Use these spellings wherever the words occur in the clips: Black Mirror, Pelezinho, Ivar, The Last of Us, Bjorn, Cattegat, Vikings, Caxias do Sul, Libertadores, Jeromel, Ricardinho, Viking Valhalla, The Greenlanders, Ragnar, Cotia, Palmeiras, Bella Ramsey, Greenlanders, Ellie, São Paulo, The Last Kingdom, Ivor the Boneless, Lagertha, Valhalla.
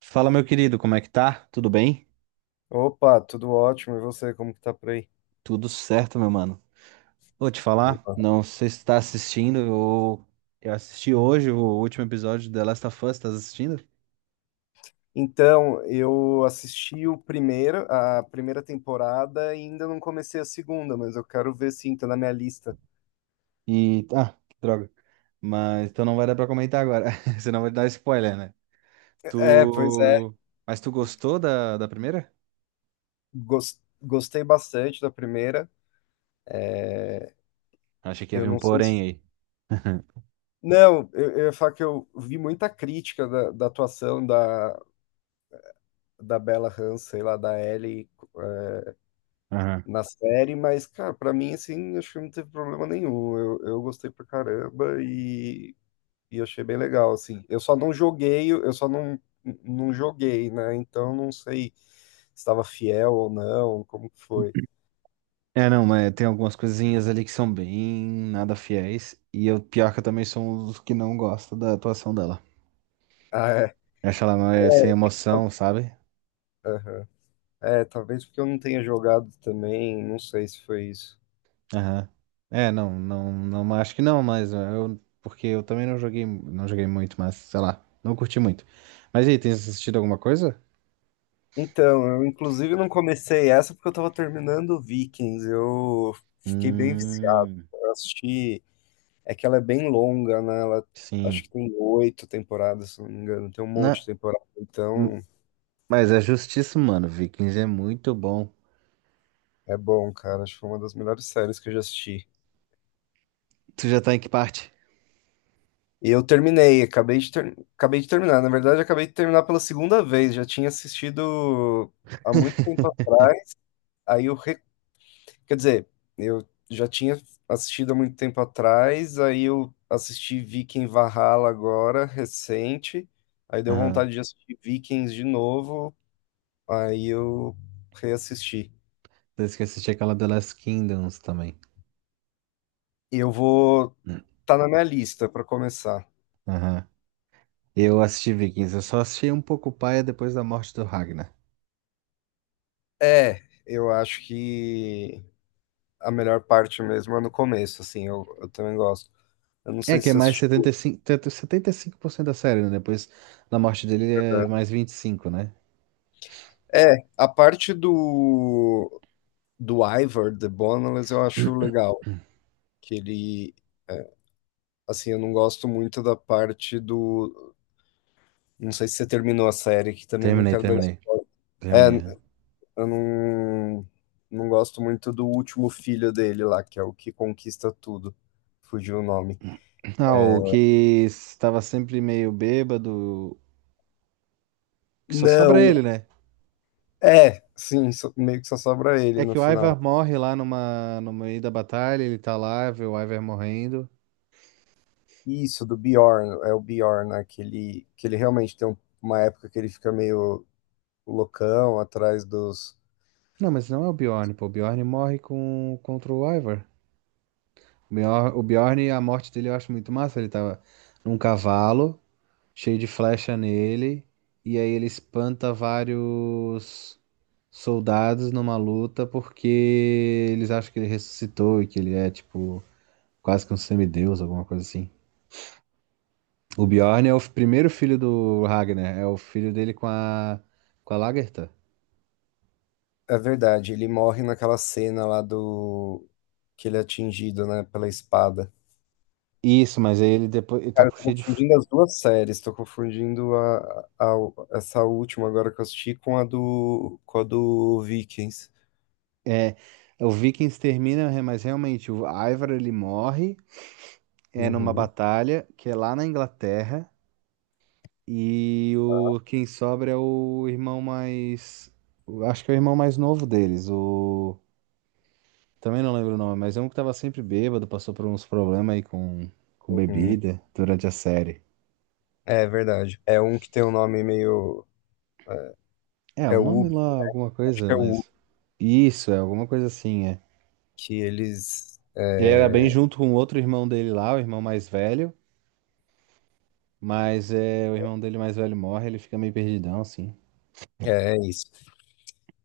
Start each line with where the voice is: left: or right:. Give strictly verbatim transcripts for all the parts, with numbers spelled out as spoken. right: Fala, meu querido, como é que tá? Tudo bem?
left: Opa, tudo ótimo. E você, como que tá por aí?
right: Tudo certo, meu mano. Vou te falar,
left: Opa.
right: não sei se tá assistindo, eu, eu assisti hoje o último episódio de The Last of Us, estás assistindo?
left: Então, eu assisti o primeiro, a primeira temporada e ainda não comecei a segunda, mas eu quero ver sim, tá na minha lista.
right: E, ah, que droga. Mas, então não vai dar pra comentar agora, senão vai dar spoiler, né?
left: É, pois é.
right: Tu... Mas tu gostou da, da primeira?
left: Gos- Gostei bastante da primeira.
right: Achei que
left: Eu
right: havia um
left: não sei
right: porém
left: se.
right: aí.
left: Não, eu, eu ia falar que eu vi muita crítica da, da atuação da, da Bella Ramsey, lá da Ellie, eh,
right: Aham.
left: na série, mas, cara, pra mim, assim, acho que não teve problema nenhum. Eu, eu gostei pra caramba e E eu achei bem legal, assim. Eu só não joguei, eu só não, não joguei, né? Então não sei se estava fiel ou não, como que foi.
right: É, não, mas tem algumas coisinhas ali que são bem nada fiéis, e eu, pior que eu também sou um dos que não gosta da atuação dela.
left: Ah, é.
right: Eu acho ela mais sem emoção, sabe?
left: Aham. É, talvez porque eu não tenha jogado também, não sei se foi isso.
right: Aham. É, não, não, não, acho que não, mas eh, eu, porque eu também não joguei, não joguei muito, mas sei lá, não curti muito. Mas e aí, tem assistido alguma coisa?
left: Então, eu inclusive não comecei essa porque eu tava terminando Vikings. Eu fiquei bem viciado.
right: Hum,
left: Eu assisti. É que ela é bem longa, né? Ela acho
right: sim.
left: que tem oito temporadas, se não me engano. Tem um monte
right: Na,
left: de temporada.
right: hum,
left: Então,
right: mas é justíssimo, mano. Vikings é muito bom.
left: é bom, cara. Acho que foi uma das melhores séries que eu já assisti.
right: Tu já tá em que parte?
left: E eu terminei, acabei de, ter- acabei de terminar. Na verdade, acabei de terminar pela segunda vez. Já tinha assistido há muito tempo atrás. Aí eu, re- quer dizer, eu já tinha assistido há muito tempo atrás. Aí eu assisti Viking Valhalla agora, recente. Aí deu
right: Aham.
left: vontade de assistir Vikings de novo. Aí eu reassisti.
right: Desde que eu assisti aquela The Last Kingdoms também.
left: E eu vou.
right: Hum.
left: Tá na minha lista para começar.
right: Aham. Eu assisti Vikings, eu só assisti um pouco paia depois da morte do Ragnar.
left: É, eu acho que a melhor parte mesmo é no começo, assim, eu, eu também gosto. Eu não
right: É
left: sei
right: que
left: se
right: é
left: você
right: mais setenta
left: assistiu.
right: setenta e e cinco, setenta e cinco por cento da série, né? Depois da morte dele é mais vinte e cinco, né?
left: É, a parte do, do Ivor, The Boneless, eu acho legal. Que ele, assim, eu não gosto muito da parte do. Não sei se você terminou a série, que também não
right: Terminei,
left: quero dar.
right: terminei.
left: É,
right: Terminei. Aham.
left: eu não, não gosto muito do último filho dele lá, que é o que conquista tudo. Fugiu o nome.
right: Ah, o que estava sempre meio bêbado, que só sobra
left: Não,
right: ele, né?
left: é, sim, só- meio que só sobra
right: É
left: ele no
right: que o
left: final.
right: Ivar morre lá numa, no meio da batalha, ele tá lá, vê o Ivar morrendo.
left: Isso, do Bjorn, é o Bjorn, né? Que ele, que ele realmente tem um- uma época que ele fica meio o Locão atrás dos.
right: Não, mas não é o Bjorn, pô. O Bjorn morre com, contra o Ivar. O Bjorn, o Bjorn, a morte dele eu acho muito massa. Ele tava num cavalo, cheio de flecha nele, e aí ele espanta vários soldados numa luta porque eles acham que ele ressuscitou e que ele é tipo quase que um semideus, alguma coisa assim. O Bjorn é o primeiro filho do Ragnar, é o filho dele com a com a Lagertha.
left: É verdade, ele morre naquela cena lá do. Que ele é atingido, né, pela espada.
right: Isso, mas aí ele depois ele tá
left: Cara, eu
right: com
left: tô
right: cheio de f-
left: confundindo as duas séries, tô confundindo a, a- essa última agora que eu assisti com a do, com a do Vikings.
right: é, o Vikings termina, mas realmente o Ivar ele morre é numa
left: Uhum,
right: batalha que é lá na Inglaterra. E o quem sobra é o irmão mais. O- Acho que é o irmão mais novo deles. O. Também não lembro o nome, mas é um que tava sempre bêbado, passou por uns problemas aí com, com
left: uhum.
right: bebida durante a série.
left: É verdade. É um que tem um nome meio.
right: É, o
left: É o
right: nome
left: Ubi,
right: lá, alguma
left: acho
right: coisa,
left: que é o Ubi,
right: mas. Isso, é alguma coisa assim, é.
left: que eles.
right: Ele era bem
left: É,
right: junto com o outro irmão dele lá, o irmão mais velho, mas é, o irmão dele mais velho morre, ele fica meio perdidão, assim.
left: é, é isso.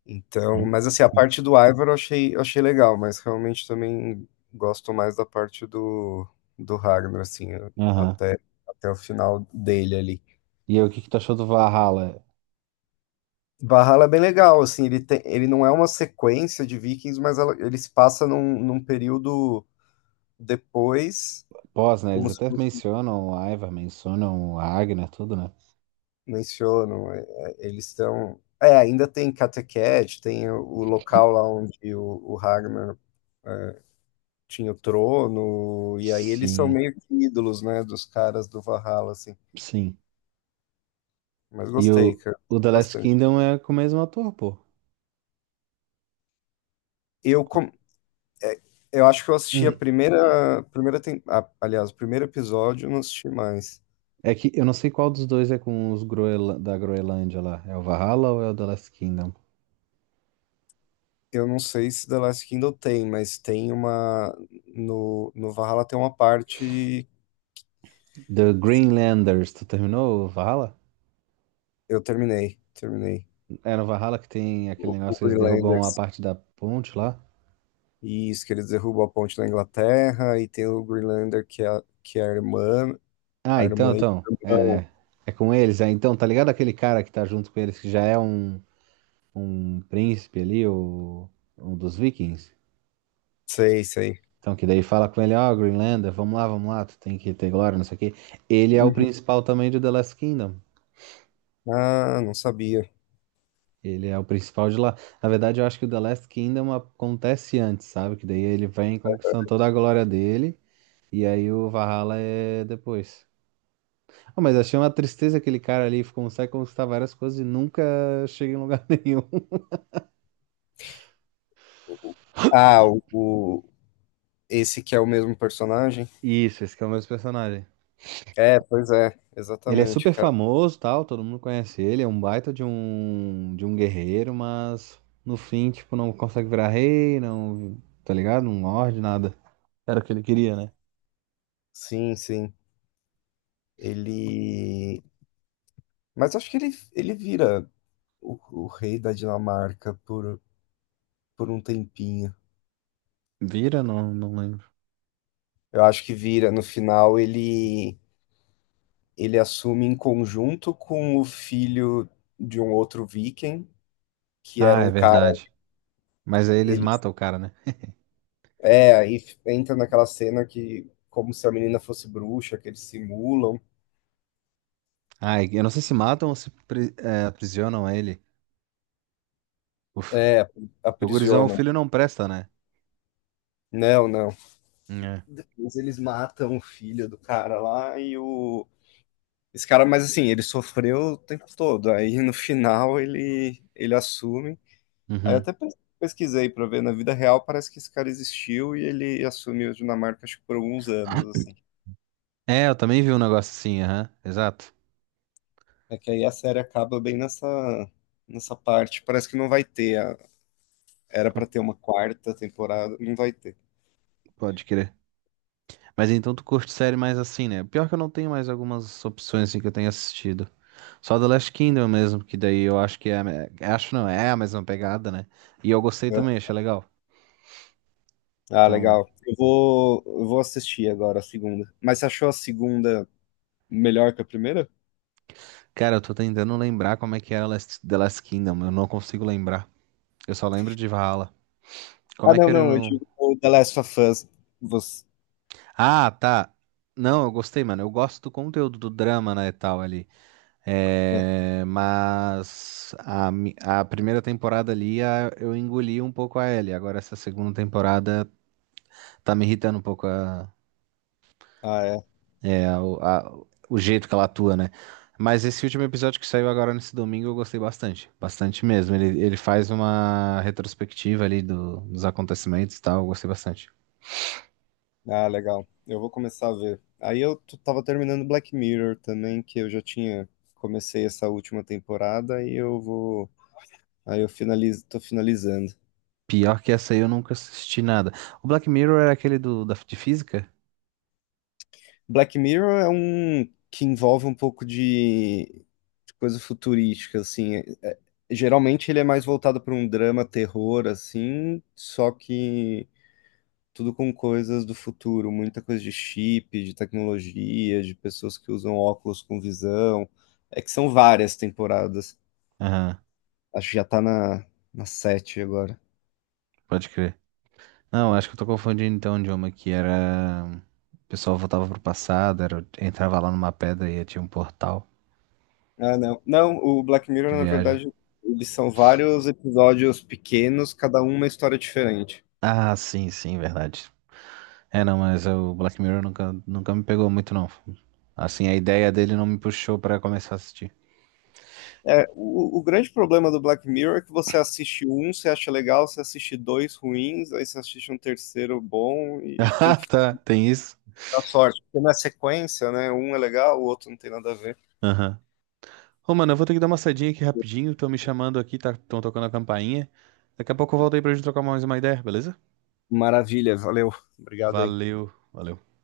left: Então,
right: Uhum.
left: mas assim, a parte do Ivar eu achei, eu achei legal, mas realmente também gosto mais da parte do, do Ragnar, assim,
right: Aham.
left: até, até o final dele ali.
right: E aí, o que que tu achou do Valhalla?
left: Valhalla é bem legal, assim, ele, tem, ele não é uma sequência de Vikings, mas ela, ele se passa num, num período depois,
right: Pós, né?
left: como
right: Eles
left: se
right: até
left: fosse,
right: mencionam o Ivar, mencionam a Ragnar, tudo, né?
left: mencionam, é, é, eles estão... É, ainda tem Cattegat, tem o, o local lá onde o, o Ragnar tinha o Trono, e aí eles são
right: Sim,
left: meio que ídolos, né, dos caras do Valhalla, assim.
right: sim.
left: Mas
right: E
left: gostei,
right: o,
left: cara,
right: o The Last
left: bastante.
right: Kingdom é com o mesmo ator, pô.
left: Eu, com- eu acho que eu assisti a
right: Hum.
left: primeira, primeira tem... ah, aliás, o primeiro episódio, eu não assisti mais.
right: É que eu não sei qual dos dois é com os Groenla- da Groenlândia lá. É o Valhalla ou é o The Last Kingdom?
left: Eu não sei se The Last Kingdom tem, mas tem uma, no, no Valhalla tem uma parte,
right: The Greenlanders. Tu terminou o Valhalla?
left: eu terminei, terminei.
right: Era o Valhalla que tem aquele
left: O,
right: negócio
left: o
right: que eles derrubam a
left: Greenlanders.
right: parte da ponte lá?
left: Isso, que eles derrubam a ponte na Inglaterra, e tem o Greenlander que é, a- que é a irmã,
right: Ah,
left: a
right: então,
left: irmã e
right: então.
left: o
right: É,
left: irmão.
right: é. É com eles. É, então, tá ligado aquele cara que tá junto com eles que já é um. um príncipe ali, o, um dos vikings.
left: Sei, sei.
right: Então, que daí fala com ele, ó, Greenlander, vamos lá, vamos lá, tu tem que ter glória, não sei o quê. Ele é o
left: Uhum.
right: principal também de The Last Kingdom.
left: Ah, não sabia.
right: Ele é o principal de lá. Na verdade, eu acho que o The Last Kingdom acontece antes, sabe? Que daí ele vem conquistando toda a glória dele, e aí o Valhalla é depois. Ah, mas achei uma tristeza aquele cara ali, consegue conquistar várias coisas e nunca chega em lugar nenhum.
left: Ah, o, o- esse que é o mesmo personagem?
right: Isso, esse que é o mesmo personagem.
left: É, pois é,
right: Ele é
left: exatamente,
right: super
left: cara.
right: famoso, tal, todo mundo conhece ele, é um baita de um de um guerreiro, mas no fim, tipo, não consegue virar rei, não, tá ligado? Não lorde nada. Era o que ele queria, né?
left: Sim, sim. Ele. Mas acho que ele, ele vira o, o rei da Dinamarca por, por um tempinho.
right: Vira? Não, não lembro.
left: Eu acho que vira. No final, ele, ele assume em conjunto com o filho de um outro viking, que era
right: Ah, é
left: um cara.
right: verdade. Mas aí eles
left: Ele,
right: matam o cara, né?
left: é, aí entra naquela cena que, como se a menina fosse bruxa, que eles simulam.
right: Ah, eu não sei se matam ou se pri- é, aprisionam ele. Uf.
left: É,
right: O gurizão, o
left: aprisionam.
right: filho não presta, né?
left: Não, não.
right: É.
left: Depois eles matam o filho do cara lá e o. Esse cara, mas assim, ele sofreu o tempo todo. Aí no final ele, ele assume. Aí eu
right: Uhum.
left: até pes- pesquisei pra ver, na vida real parece que esse cara existiu e ele assumiu a Dinamarca, acho que por alguns anos, assim.
right: É, eu também vi um negócio assim, aham. Exato.
left: É que aí a série acaba bem nessa, nessa parte. Parece que não vai ter. a- Era
right: Co-
left: pra ter uma quarta temporada, não vai ter.
right: Pode crer. Mas então tu curte série mais assim, né? Pior que eu não tenho mais algumas opções assim que eu tenho assistido. Só The Last Kingdom mesmo, que daí eu acho que é. A me- Acho não, é a mesma pegada, né? E eu gostei também, achei legal.
left: Ah,
right: Então,
left: legal. Eu vou, eu vou assistir agora a segunda. Mas você achou a segunda melhor que a primeira?
right: cara, eu tô tentando lembrar como é que era Last- The Last Kingdom. Eu não consigo lembrar. Eu só lembro de Valhalla. Como
left: Ah,
right: é que
left: não,
right: era
left: não, eu
right: o.
left: digo o The Last of Us. Você...
right: Ah, tá. Não, eu gostei, mano. Eu gosto do conteúdo do drama, né, e tal ali. É, mas a, mi- a primeira temporada ali a- eu engoli um pouco a Ellie. Agora essa segunda temporada tá me irritando um pouco a-
left: Ah, é.
right: é, a- o a- o jeito que ela atua, né? Mas esse último episódio que saiu agora nesse domingo eu gostei bastante. Bastante mesmo. Ele, ele faz uma retrospectiva ali do- dos acontecimentos e tal. Eu gostei bastante.
left: Ah, legal. Eu vou começar a ver. Aí eu t- tava terminando Black Mirror também, que eu já tinha comecei essa última temporada e eu vou. Aí eu finalizo, tô finalizando.
right: Pior que essa aí eu nunca assisti nada. O Black Mirror era aquele do, da, de física?
left: Black Mirror é um que envolve um pouco de, de coisa futurística, assim. É- é- geralmente ele é mais voltado para um drama, terror, assim, só que tudo com coisas do futuro, muita coisa de chip, de tecnologia, de pessoas que usam óculos com visão. É que são várias temporadas.
right: Aham,
left: Acho que já tá na, na sete agora.
right: pode crer. Não, acho que eu tô confundindo então o idioma que era. O pessoal voltava pro passado, era... entrava lá numa pedra e tinha um portal
left: Ah, não. Não, o Black
right: de
left: Mirror, na
right: viagem.
left: verdade, eles são vários episódios pequenos, cada um uma história diferente.
right: Ah, sim, sim, verdade. É, não, mas o Black Mirror nunca, nunca me pegou muito, não. Assim, a ideia dele não me puxou pra começar a assistir.
left: É, o, o grande problema do Black Mirror é que você assiste um, você acha legal, você assiste dois ruins, aí você assiste um terceiro bom e tem
right: Ah,
left: que
right: tá, tem isso?
left: dar sorte, porque na sequência, né? Um é legal, o outro não tem nada a ver.
right: Aham. Ô, mano, eu vou ter que dar uma saidinha aqui rapidinho, estão me chamando aqui, tá, estão tocando a campainha. Daqui a pouco eu volto aí pra gente trocar mais uma ideia, beleza?
left: Maravilha, valeu. Obrigado aí.
right: Valeu, valeu.